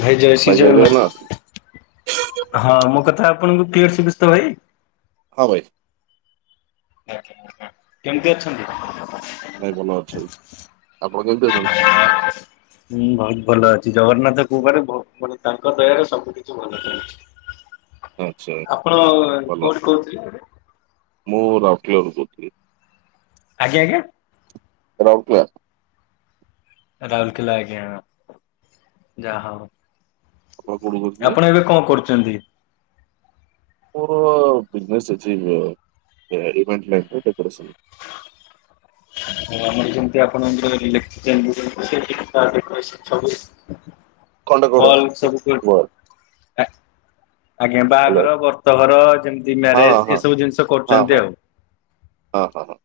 ଭାଇ ଜୟ ଶ୍ରୀଜଗନ୍ନାଥ। ହଁ ମୋ କଥା ଆପଣଙ୍କୁ କ୍ଲିୟର ଶୁଭୁଛି, ତ ଭାଇ? ହ- ଆଜ୍ଞା,। ଆ, କେମିତି ଅଛନ୍ତି? ଭାଇ ଭଲ ଅଛୁ। ଆପଣ କେମିତି ଅଛନ୍ତି? ହୁଁ ବହୁତ ଭଲ ଜଗନ୍ନାଥ କୃପାରୁ, ଭୋ-ମାନେ ତାଙ୍କ ଦୟାରେ ସବୁ କିଛି, ଭଲ ଚାଲିଛି। ଆଚ୍ଛା ଆପଣ ଭଲ। କୋଉଠି, କହୁଥିଲେ? ମୁଁ ରାଉଲକେଲାରୁ, କହୁଥିଲି। ଆଜ୍ଞା, ଆଜ୍ଞା। ରାଉଲକେଲା। ରାହୁଲକିଲ୍ଲା ଆଜ୍ଞା, ଯାହା ଆପଣ ହୋଉ। କୋଉଠୁ କହୁଥିଲେ? ଆପଣ ଏବେ କଣ, କରୁଛନ୍ତି? ମୋର ବିଜିନେସ୍ ଅଛି, ଅଇଭଣ୍ଟମେଣ୍ଟ ରେ ଡେକୋରେସନ। ଆଉ ଆମର ଯେମିତି ଆପଣଙ୍କର [unintelligible] କଲ ସବୁ ଖଣ୍ଡକଡ ହ୍ୟାଲୋ କି ଆଜ୍ଞା। ବାହାଘର, ବ୍ରତଘର ଯେମିତି, ହଁ ହଁ ହଁ ମ୍ୟାରେଜ ଏସବୁ ଜିନିଷ ହଁ କରୁଛନ୍ତି ଆଉ। ହଁ, ହଁ, ହଁ।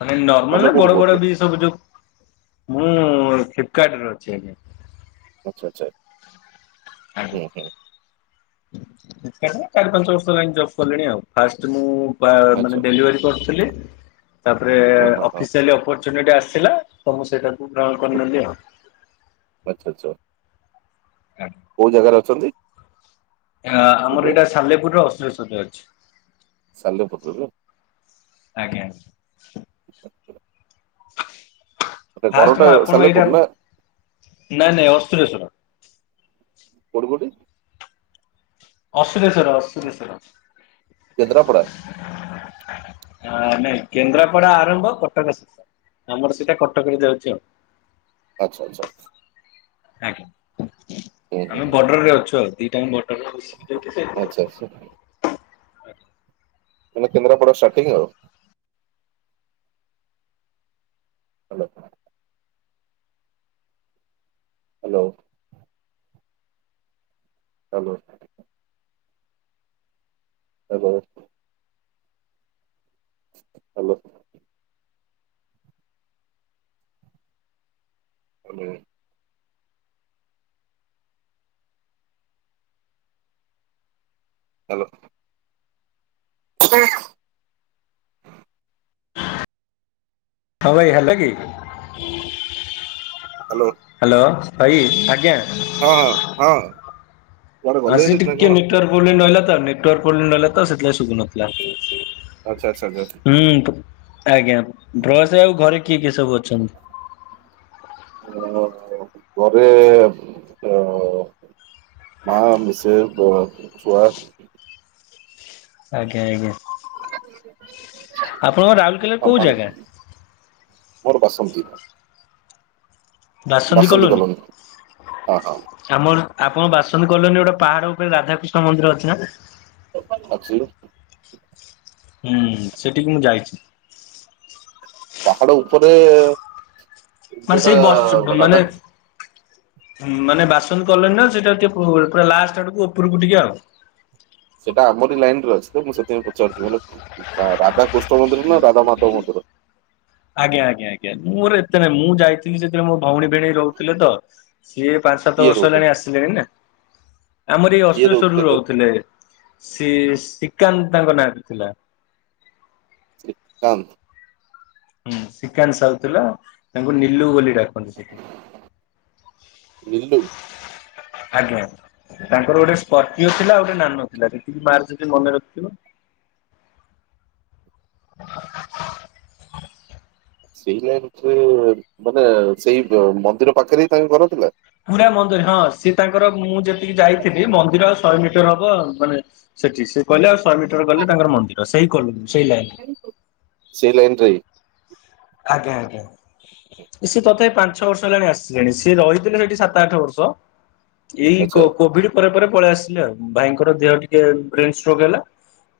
ମାନେ ନର୍ମାଲ ତମେ ନା କୋଉଠୁ ବଡ, ବଡ କହୁଥିଲ? ବି ସବୁ ଯୋଉ ମୁଁ ଫ୍ଲିପକାର୍ଟ, ରେ ଅଛି ଆଜ୍ଞା। ଆଛା, ଆଚ୍ଛା। ହୁ, ହୁଁ। ଫ୍ଲିପକାର୍ଟ ରେ ଚାରି, ପାଞ୍ଚ ବର୍ଷ ହେଲା ଜବ କଲିଣି, ଆଉ' ଫାଷ୍ଟ ମୁଁ ବା, ଆଚ୍ଛା ମାନେ ଡେଲିଭରି କରୁଥିଲି ତାପରେ, ହଁ ହଁ ହଁ ଅଫିସିଆଲି ଅପରଚୁନିଟି ଆସିଲା। ତ ମୁଁ ସେଇଟା କୁ, ଗ୍ରହଣ କରିନେଲି ଆଉ। ଆଚ୍ଛା ଆଚ୍ଛା କୋଉ ଜାଗାରେ, ଅଛନ୍ତି? ଆ, ଏବେ? ଆମର ଏଇଟା ସାଲେପୁରୁର ଅଶ୍ଵଶରୀରେ, ଅଛି। ସାଲେପୁରୁର? ଆଜ୍ଞା ନା ଫାଷ୍ଟ୍ ଘରଟା ମୁଁ ଆପଣଙ୍କୁ ସାଲେପୁର ଏଇଟା, ନା ନାଇଁ ନାଇଁ ଅସୁରେଶ୍ଵର। କଉଠି, କଉଠି? ଅସୁରେଶ୍ଵର, ଅସୁରେଶ୍ଵର। କେନ୍ଦ୍ରାପଡ଼ା? ନାଇଁ କେନ୍ଦ୍ରାପଡା ଆରମ୍ଭ, କଟକ ଶେଷ। ଆମର ସେଇଟା କଟକ ରେ, ଯାଉଛି ଆଉ। ଆଛା, ଆଛା। ଆଜ୍ଞା, ହୁଁ ଆମେ ହୁଁ। ବର୍ଡର ରେ ଅଛୁ, ଆଉ ଦିଟାଙ୍କ ଆଚ୍ଛା ବଡ ଆଚ୍ଛା [inaudible] ମାନେ କେନ୍ଦ୍ରାପଡ଼ା ଷ୍ଟାର୍ଟଟିଙ୍ଗ, ଆଉ। Hello- hello. Hello. Hello. Hello. Hello. Hello. ହ ହଁ ଭାଇ ହେଲାକି? ହାଲୋ। ଭାଇ ଆଜ୍ଞା। ହଁହଁ ହଁ। କୁଆଡେ ଗଲେ ଆଜି ହେରି ନା ଟିକେ କଣ ନେଟୱାର୍କ ପୋବ୍ଲେମ୍ ରହିଲା ତ ନେଟୱାର୍କ ପୋବ୍ଲେମ୍ ରହିଲା ତ ସେଥିଲାଗି ଶୁଭୁନଥିଲା। ଆଚ୍ଛା ଆଚ୍ଛା ଯାଉଚି। ହୁଁ। ଆଜ୍ଞା। ଡ୍ରସେ ଆଉ ଘରେ କିଏ କିଏ ସବୁ ଅ ଓହୋ। ଘରେ ର ମାଆ, ମିଶେସ୍ ବଅ ଛୁଆ। ଆଜ୍ଞା ଆଜ୍ଞା ଆପଣଙ୍କର ରାଉରକେଲାରେ ଆଉ କୋଉ ପାଣି ଜାଗା? ମୋର ବାସନ୍ତୀ। ବାସନ୍ତୀ କଲୋନୀ। ହଁ ହଁ ଆମର ଆପଣ ବାସନ୍ତୀ କଲୋନୀରେ ଗୋଟେ ପାହାଡ ଉପରେ ରାଧାକୃଷ୍ଣ ମନ୍ଦିର ଅଛି ନା? ଅଛି। ହୁଁ ସେଠିକି ମୁଁ ଯାଇଚି। ପାହାଡ ଉପରେ ମାନେ ଯୋଉଟା ସେଇ ବସ୍ ବ ମାନେ ରାଧା ମାନେ ବାସନ୍ତୀ କଲୋନୀର ସେଟାହଉଚି ଟିକେ ପୁ ପୁରା ଲାଷ୍ଟ ଆଡୁକୁ ଉପରକୁ ଟିକେ ଆଉ। ସେଟା ଆମରି ଲାଇନରେ ଅଛି ତ ମୁଁ ସେଥିପାଇଁ ପଚାରୁଚି ମତଲବ ରାଧା କୃଷ୍ଣ ମନ୍ଦିର ନା ରାଧାମାଧବ ମନ୍ଦିର? ଆଜ୍ଞା ଆଜ୍ଞା ଆଜ୍ଞା ମୁଅର ଏତେ ନାଇଁ ମୁଁ ଯାଇଥିଲି ସେତେବେଳେ ମୋ ଭଉଣୀ ଭିଣେଇ ରହୁଥିଲେ ତ। ସିଏ ପାଞ୍ଚ ସାତ କିଏ ବର୍ଷ ରହୁଛନ୍ତି ହେଲାଣି ଆସିଲେଣି ନା। ଆମରି ଏଇ ଅଶୁରେସ୍ୱରରୁ ରହୁଥିଲେ। ସିଏ ଶ୍ରୀ କାନ୍ତ୍ ତାଙ୍କ ନାଁଟି ଥିଲା। ଶ୍ରୀକାନ୍ତ୍। ହୁଁ ଶ୍ରୀକାନ୍ତ ସାହୁ ଥିଲା ତାଙ୍କୁ ନିଲୁ ବୋଲି ଡାକନ୍ତି ସେଠି। ନିଲୁ ଆଜ୍ଞା ତାଙ୍କର ଗୋଟିଏ ସ୍କର୍ପିଓ ଥିଲା ଆଉ ଗୋଟିଏ ନାନୋ ଥିଲା। ଯେତିକି [unintelligible] ସେତିକି ମନେ ରଖିଥିବ। [inaudible] ସେଇ ଲାଇନ୍ [unintelligible] ମାନେ ସେଇ ଅ ମନ୍ଦିର ପାଖରେ ହିଁ ତାଙ୍କ ଘର ଥିଲା? ପୁରା ମନ୍ଦିର ହଁ ସିଏ ତାଙ୍କର ମୁଁ ଯେତିକି ଯାଇଥିଲି ମନ୍ଦିର ଆଉ ଶହେ ମିଟର ହବ। ମାନେ ସେଠି ସେ କହିଲସ୍ ଶହେ ମିଟର ଗଲେ ତାଙ୍କର ମନ୍ଦିର। ସେଇ କଲୋନୀ। ସେଇ ଲାଇନ୍। ସେଇ ଲାଇନରେ ହିଁ ଆଜ୍ଞା ଆଜ୍ଞା ସିଏ ତଥାପି ପାଞ୍ଚ ଛଅ ବର୍ଷ ହେଲାଣି ଆସିଲେଣି। ସିଏ ରହିଥିଲେ ସେଠି ସାତ ଆଠ ବର୍ଷ। କଁ? ଏଇ କୋ ଆଚ୍ଛା କୋଭିଡ ପରେ ପରେ ପଳେଇ ଆସିଲେ ଆଉ ଭାଇଙ୍କର ଦେହ ଟିକେ ବ୍ରେନ ଷ୍ଟ୍ରୋକ ହେଲା।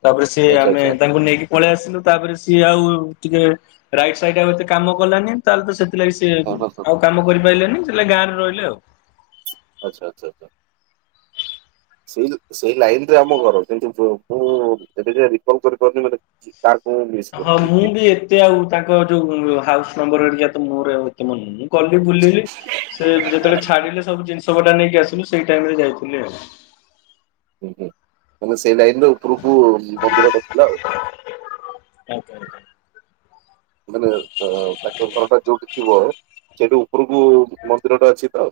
ତାପରେ ସିଏ ଆଚ୍ଛା ଆମେ ଆଚ୍ଛା ତାଙ୍କୁ ନେଇକି ପଳେଇ ଆସିଲୁ। ତାପରେ ସିଏ ଆଉ ଟିକେ ରାଇଟ୍ ସାଇଡ ଆଉ ଏତେ କାମ କଲାନି। ତାହେଲେ ତ ସେଥିଲାଗି ସିଏ ହଁ ହଁ ହଁ ଆଉ କାମ କରିପାଇଲେନି। ନାଇଁ ସେଥିଲାଗି ଗାଁରେ ରହିଲେ ଆଉ। ଆଚ୍ଛା ଆଚ୍ଛା ଆଚ୍ଛା। ସେଇଲ୍ ସେଇ ଲାଇନରେ ଆମ ଘର। କିନ୍ତୁ ମୁଁ ଏବେଯାଏଁ ରିକଲ କରିପାରୁନି ନ ହେଲେ ହଁ ମୁଁ ବି ଏତେ ଆଉ ତାଙ୍କ ଯୋଉ ଉଁ ହାଉସ୍ ନମ୍ବର ହେରିକା ତ ମୋର ଆଉ ଏତେ ମନେନାହିଁ। କଲୁ ବୁଲି ବୁଲି ସେ ଯେତେବେଳେ ଛାଡିଲେ ସବୁ ଜିନିଷ୍ ସ ପଟା ନେଇକି ଆସିଲୁ ସେଇ ଟାଇମରେ ଯାଇଥିଲି ଆଉ। ହୁଁ ହୁଁ ମାନେ ସେଇ ଲାଇନରେ ଉପୁରୁକୁ ମନ୍ଦିରଟା ଥିଲା ଆଉ। ଆଉ କଣ କହ? ମାନେ ଅ [unintelligible] ତାଙ୍କ ଘରଟା ଯୋଉଠି ଥିବ ସେଇଠି ଉପରକୁ ମନ୍ଦିରଟା ଅଛି ତ।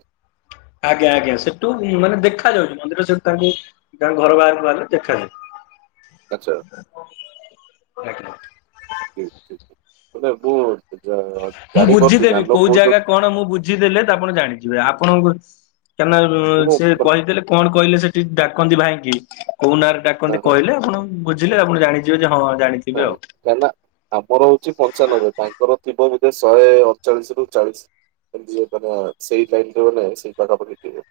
ଆଜ୍ଞା ଆଜ୍ଞା ସେଠୁ ମାନେ ଦେଖା ଯାଉଛି ମନ୍ଦିର ସେଠୁ ତାଙ୍କୁ ତାଙ୍କ ଘର ବାହାରକୁ ବାହାରିଲେ ଦେଖା ଆଛା। ନିଲ [unintelligible] ମୁଁ ଜାଣିପାରୁଛି ବୁଝିଦେବି ନାଲୋ କୋଉ ଜାଗା କହୁଛନ୍ତି କଣ ମୁଁ ବୁଝିଦେଲେ ଆପଣ ଜାଣିଯିବେ ଆପଣ କାରଣ ରେ ମୁଁ ସେ ମାନେ କହିଦେଲେ କଣ କହିଲେ ସେଠି ଡାକନ୍ତି ଭାଇକି କୋଉ ନାଁରେ ହଁ ହଁ। ଡାକନ୍ତି କହିଲେ ଆପଣ ବୁଝିଲେ ଆପଣ ଜାଣିଯିବେ ହଁ। ହଁ ଜାଣିଥିବେ ଆଉ କାହିଁକି ନା ଆମର ହଉଛି ପଞ୍ଚାନବେ ତାଙ୍କର ଥିବ ବୋ ଶହେ ଅଠଚାଳିଶ ରୁ ଚାଳିଶ। ଏମିତି [unintelligible] ସେଇ ଲାଇନରେ ଥିବ ସେଇ ପାଖା ପାଖି ଥିବ।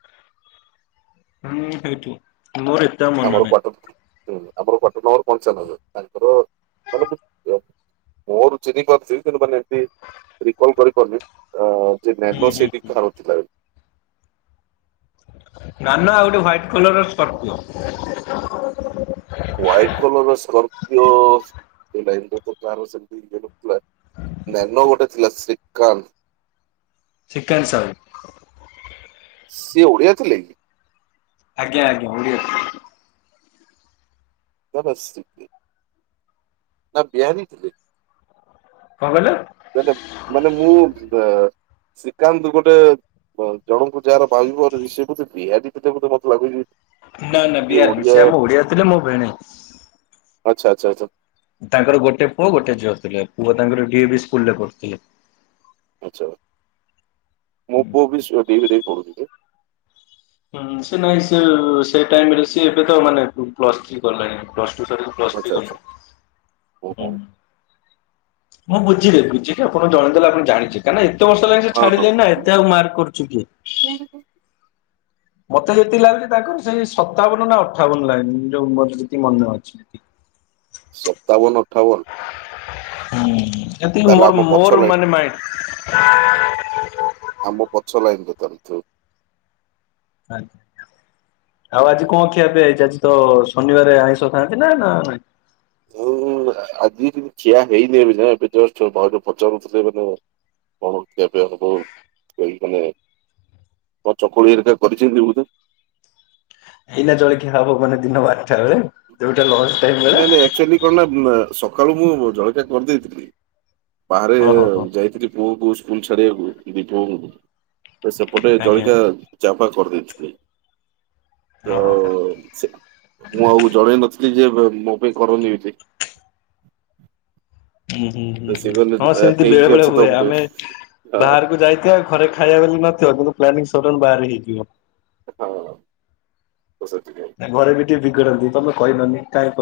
ହୁଁ ସେଇତୁ ମୋର ଏତେ ଆଉ ମନେ ଆମର କ୍ୱାଟର ନାହିଁ। ହୁଁ ଆପଣଙ୍କ କ୍ୱେଟର ନମ୍ବର ପଞ୍ଚାନେବେ ତାଙ୍କର ମୋର ଚିହ୍ନି ପାରୁଥିଲି କିନ୍ତୁ ମାନେ ଏମତି ରିକଲ କରିପାରୁନି ଆ ସେ ହୁଁ ନେନୋ ହୁଁ ସିଟିି ହୁଁ କାହାର ଥିଲା ବୋଲି। ନାନା ଆଉ ଗୋଟେ ୱାଇଟ କଲରର Scorpio. White colour Scorpio [unintelligible] car ସେମିତି ନ [inaudible] ନେନ ଗୋଟେ ଥିଲା ଶ୍ରୀକାନ୍ତ। ଚିକେନ୍ ସାହୁ। ସିଏ ଓଡିଆ ଥିଲେ। ଆଜ୍ଞା ଆଜ୍ଞା ଓଡ଼ିଆ। ନା ନା ଶ୍ରୀ ନା ବିହାରି ଥିଲେ। କଣ କହିଲ ମାନେ ମାନେ ମୁଁ ୱେ ଶ୍ରୀକାନ୍ତ ଗୋଟେ ଏ ବ ଜଣଙ୍କୁ ଯାହାର [unintelligible] ବୋଧେ ବିହାରି ଥିଲେ ମୋତେ ବୋଧେ ଲାଗୁଛି। ନା ନା ଇଏ ବିହାର ନୁହେଁ ଓଡିଆ ସେ ଆମ ଓଡିଆ ଥିଲେ ମୋ ଭିଣେଇ। ଆଚ୍ଛା ଆଚ୍ଛା ଆଚ୍ଛା। ତାଙ୍କର ଗୋଟେ ପୁଅ ଗୋଟେ ଝିଅ ଥିଲେ ପୁଅ ତାଙ୍କର ଡିଏ ବି ସ୍କୁଲ ରେ ପଢ଼ୁଥିଲେ। ଆଛା ମୋ ପୁଅ ବି ଡି ଏ ଭି ରେ ପଢ଼ୁଥିଲେ। ହଁ ସେ ନାଇଁ ସେ ସେ ଟାଇମରେ ସେ ଏବେ ତ ମାନେ ପ୍ଲସ୍ ଥ୍ରୀ କଲେଣି ପ୍ଲସ୍ ପ୍ଲସ୍ ଟୁ ସାରିକି ପ୍ଲସ୍ ଥ୍ରି ଆଚ୍ଛା ଆଚ୍ଛା କଲେ ଓହୋ ହୁଁ। ମୁଁ ବୁଝିଲି ବୁଝିକି ଆପଣଙ୍କୁ ଜଣେଇ ଦେଲେ ଆପଣ ଜାଣିଛି କାରଣ ଏତେ ଏତେ ବର୍ଷ ହେଲା ସେ ହଁ ହଁ। ଛାଡିଲେ ନା ଏତେ ଆଉ ମାର୍କ କରୁଛୁ କିଏ? ମତେ ଯେତିି ଲାଗୁଛି ତାଙ୍କର ସେଇ ସତାବନ ନା ଅଠାବନ ଲାଗନି ନି ମର ଯେତିକି ମନେ ଅଛି। ସତାବନ ଅଠାବନ। ହୁଁ ଏତିକି ତାହେଲେ ମୋର ଆମ ପଛ ମୋର ଲାଇନ ମାନେ ମାଇଣ୍ଡ। ଆମ ପଛ ଲାଇନ ବୋଧେ ତାର ଥିବ। ଆଜ୍ଞା। ଆଉ ଆଜି କଣ ଖିଆ ପିଆ ହେଇଛି ଆଜି ତ ଶନିବାର ଆଇଁଷ ଖାଆନ୍ତି ନା ନାହିଁ? ଉଁ ଆଜି କିନ୍ତୁ ଖିଆ ହେଇନି ଏବେ ଯାଙ୍କେ ଏବେ ଜଷ୍ଟ ଭାଉଜ ପଚାରୁଥିଲେ ମାନେ କଣ ଖିଆ ପିଆ ହବ ସେଇ ମାନେ କଣ ଚକୁଳି ହେକା କରିଛନ୍ତି ବୋଧେ। ଏଇନା ଜଳଖିଆ ହବ ମାନେ ଦିନ ବାରଟା ବେଳେ ଯୋଉଠି ନାଇଁ ନାଇଁ ଆଚୁଆଲି କଣ ନା ସକାଳୁ ମୁଁ ଜଳଖିଆ କରିଦେଇଥିଲି। ବାହାରେ ଓହୋ ହୋ ଯାଇଥିଲି ପୁଅକୁ ସ୍କୁଲ ଛାଡିବାକୁ ଦିଦି ପୁଅକୁ। ସେପଟେ ଆଜ୍ଞା ଜଳିକା ଚାପା କରିଦେଇଥିଲେ। ତ ଓହୋ ସେ ମୁଁ ଆଉ ଜଣେଇ ନଥିଲି ଯେ ମୋ ପେଇ କରନି ବୋଲି। ହୁଁ ହୁଁ ତ ହୁଁ ସେ ହୁଁ କହିଲେ ହଁ ସେମିତି ବେଳେ ହେଇକି ବେଳେ ଅଛି ହୁଏ ତମ ପାଇଁ। ଆମେ ହଁ ବାହାରକୁ ଯାଇଥିବ ଘରେ ଖାଇବା ବୋଲି ନଥିବ, କିନ୍ତୁ ପ୍ଲାନିଂ ସଡନ୍ ବାହାର ହେଇଯିବ। ହଁ ତ ସେ ଘରେ ବି ଟିକେ ବିଗଡନ୍ତି ତମେ କହିଲନି କାହିଁକି?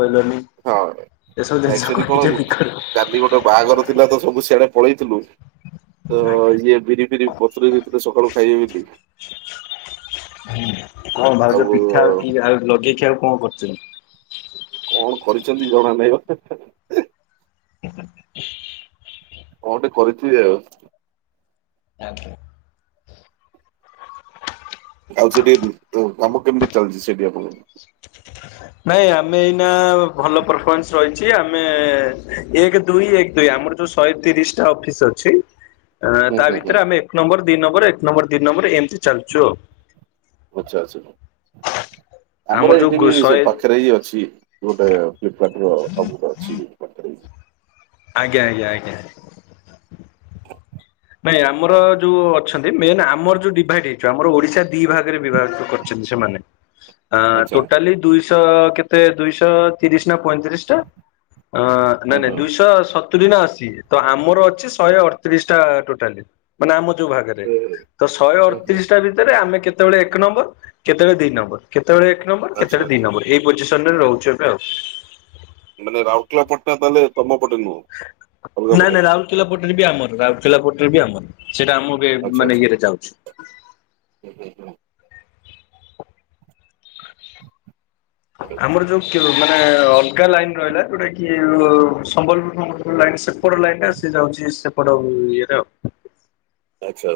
ହଁ। ଆକ୍ଚୁଆଲି କହିକି କଣ ଟିକେ ବିଗଡ କାଲି ଗୋଟେ ବାହାଘର ଥିଲା ତ ସବୁ ସିଆଡେ ପଳେଇଥିଲୁ ତ ଆଜ୍ଞା ଇଏ ବିରି ଫିରି ବତୁରେଇ ଦେଇଥିଲେ ସକାଳୁ ଖାଇବେ ବୋଲି ଆଉ ଭାଉଜ ପିଠା ଆଉ କି ଆଉ ଲଗେଇ କି ଆଉ କଣ କରୁଛନ୍ତି? କଣ କରିଛନ୍ତି ଜଣା ନାହିଁ। ହ [inaudible] କଣ ଟେ କରିଥିବେ ଆଉ। [unintelligible] ଆଉ ସେଠି କାମ କେମିତି ଚାଲିଛି? ସେଠି ଆପଣ ନାଇଁ ଆମେ ଏଇନା ଭଲ ପରଫମାନ୍ସ ରହିଛି ଆମେ ଏକ ଦୁଇ ଏକ ଦୁଇ ଆମର ଯୋଉ ଶହେ ତିରିଶ ଟା ଅଫିସ ଅଛି ହୁଁ ତା ହୁଁ ହୁଁ ଭିତରେ ଆମେ ଏକ ନମ୍ବର ଦି ନମ୍ବର ଏକ ନମ୍ବର ଦି ନମ୍ବର ଏମିତି ଚାଲଛୁ ଆଉ। ଆଚ୍ଛା ଆଚ୍ଛା ଆମର ଏଇଠି ଯୋଉ ବି ସେ ଶହେ ପାଖ ଅଛି ଗୋଟେ ଫ୍ଲିପ୍ କାର୍ଟର ଆଉ ଗୋଟେ ଅଛି। ହିଁ। ଆଜ୍ଞା ଆଜ୍ଞା ଆଜ୍ଞା। ନାଇଁ ଆମର ଯଉଁ ଅଛନ୍ତି ମେନ୍ ଆମର ଯେଉଁ ଡିଭାଇଡ୍ ହେଇଛ ଆମର ଓଡ଼ିଶା ଦୁଇ ଭାଗରେ ବିଭାଗ କରିଛନ୍ତି ସେମାନେ ଆଚ୍ଛା ଟୋଟାଲି ଦୁଇଶହ କେତେ ଦୁଇଶହ ତିରିଶ ନା ପଇତିରିଶ ଟା ନାଇଁ ହଁ ନାଇଁ ହଁ ଦୁଇଶହ ସତୁରି ନା ଅଶୀ ତ ଆମର ଅ ଶହେ ଅଠତିରିଶ ଟୋଟାଲ ମାନେ ଆମ ଭରେ ହୁଁ ଶହେ ହୁଁ ଅଠତିରିଶଟା ଭିତରେ ଆମେ କେତେବେଳେ ଏକ ନମ୍ବର କେତେବେଳେ ଦି ନମ୍ବର କେ କେତେବେଳେ ଏକ ନମ୍ବର ଆଚ୍ଛା କେତେବେଳେ ଦିଇ ଆଚ୍ଛା। ନମ୍ବର ଏଇ ପଜିସନରେ ରହୁଛି ଏବେ ଆଉ। ମାନେ ରାଉରକେଲା ପଟଣା ତାହେଲେ ତମ ପଟେ ନୁହଁ ନାଇଁ ଅଲଗାପଟେ? ନାଇଁ ରାଉରକେଲା ବି ଆମର ଆଉଥିଲା ପଟରେ ବି ଆମର। ସେଟା ମୁଁ ବି ଆଚ୍ଛା ମାନେ ଆଚ୍ଛା। ଇଏରେ ଯାଉଛି। ହୁଁ, ହୁଁ, ହୁଁ। ଆଚ୍ଛା ଆମର ଯୋଉ ଅଲଗା ଲାଇନ୍ ରହିଲା ଯୋଉଟା କି ସମ୍ବଲପୁର ଫମ୍ବଲପୁର ଲାଇନ ସେପଟ ଲାଇନରେ ସେ ଯାଉଛି। ସେପଡ଼ ଇଏ ରେ। ଆଚ୍ଛା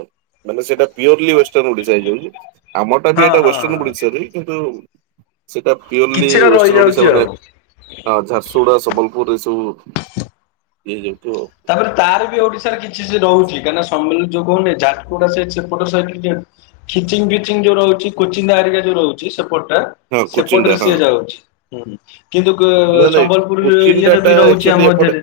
ମାନେ ସେଇଟା ପିଓରଲି ୱଷ୍ଟର୍ଣ ଓଡିଶା ହେଇଯାଉଛି ଆମଟା ବି ହଁ ଏଟା ହଁ ୱେଷ୍ଟର୍ଣ ଓଡିଶା ରେ କିନ୍ତୁ ସେଇଟା ପିଓରଲି କିଛିଟା ୱେଷ୍ଟର୍ଣ୍ଣ ଓଡିଶା ରହିଯାଉଛି ମାନେ ଆଉ। ହ ଝାରସୁଗୁଡ଼ା ସମ୍ବଲପୁର ଏ ସବୁ ଏ ଯେଉ ତ ତାପରେ ତାର ବି ଓଡିଶାରେ କିଛି ସେ ରହୁଛି କାହିଁନା ସମଳ ଯୋ କହୁନେ [unintelligible] ଝାଟୁଡା ସେ ସେପଡ [unintelligible] ଖିଚିଙ୍ଗ୍ ଫିଚିଙ୍ଗ୍ ଯୋଉ ରହୁଛି କୋଚିଣ୍ଡା ହେରିକା ରହୁଛି ସେପଟ ହଁ କୋଚିନ୍ ଟା ସେପଟରେ ହଁ ସିଏ ଯାଉଛି ହୁଁ। କିନ୍ତୁ ନାଇଁ ନାଇଁ ସମ୍ବଲପୁର କୋଚିନ୍ ଟା ଇଏ ର ଟା ବି ରହୁଛି ଆକ୍ଚୁଆଲି ଆମ ଏପଟେ ମଧ୍ୟରେ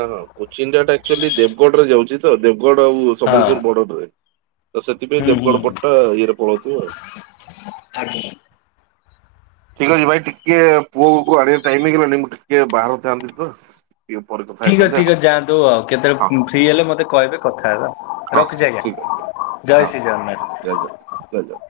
ହଁ ହଁ କୋଚିଣ୍ଡା ଟା ଆକ୍ଚୁଆଲି ଦେବଗଡ ରେ ଯାଉଛି ତ ଦେବଗଡ଼ ଆଉ ହଁ। ସମ୍ବଲପୁର ବର୍ଡରରେ ତ ସେଥିପାଇଁ ହୁଁ ହୁଁ ଦେବଗଡ଼ ହୁଁ ପଟ୍ଟା ଇଏରେ ପଳାଉଥିବୁ ଆଉ। ଆଜ୍ଞା। ଠିକ ଅଛି ଭାଇ ଟିକେ ପୁଅକୁ ଆଣିବା ଟାଇମିଙ୍ଗ୍ ହେଇଗଲାଣି ଟିକେ ବାହାରି ଥାନ୍ତି ତ। ଟିକେ ପରେ କଥା ଠିକ୍ ଅଛି ହେଇଥାନ୍ତେ ଠିକ୍ ଆଉ ଯାଆନ୍ତୁ ଆଉ କେତେବେଳେ ଫ୍ରି ହେଲେ ମତେ କହିବେ କଥା ହେବା। ହଁ ହଁ ରଖୁଛି ଆଜ୍ଞା ଠିକ୍ ଅଛି ଭାଇ ହଁ ଜୟ ଶ୍ରୀ [unintelligible] ଜଗନ୍ନାଥ। ଜଲେ ଜୟ ଜଲ। [unintelligible]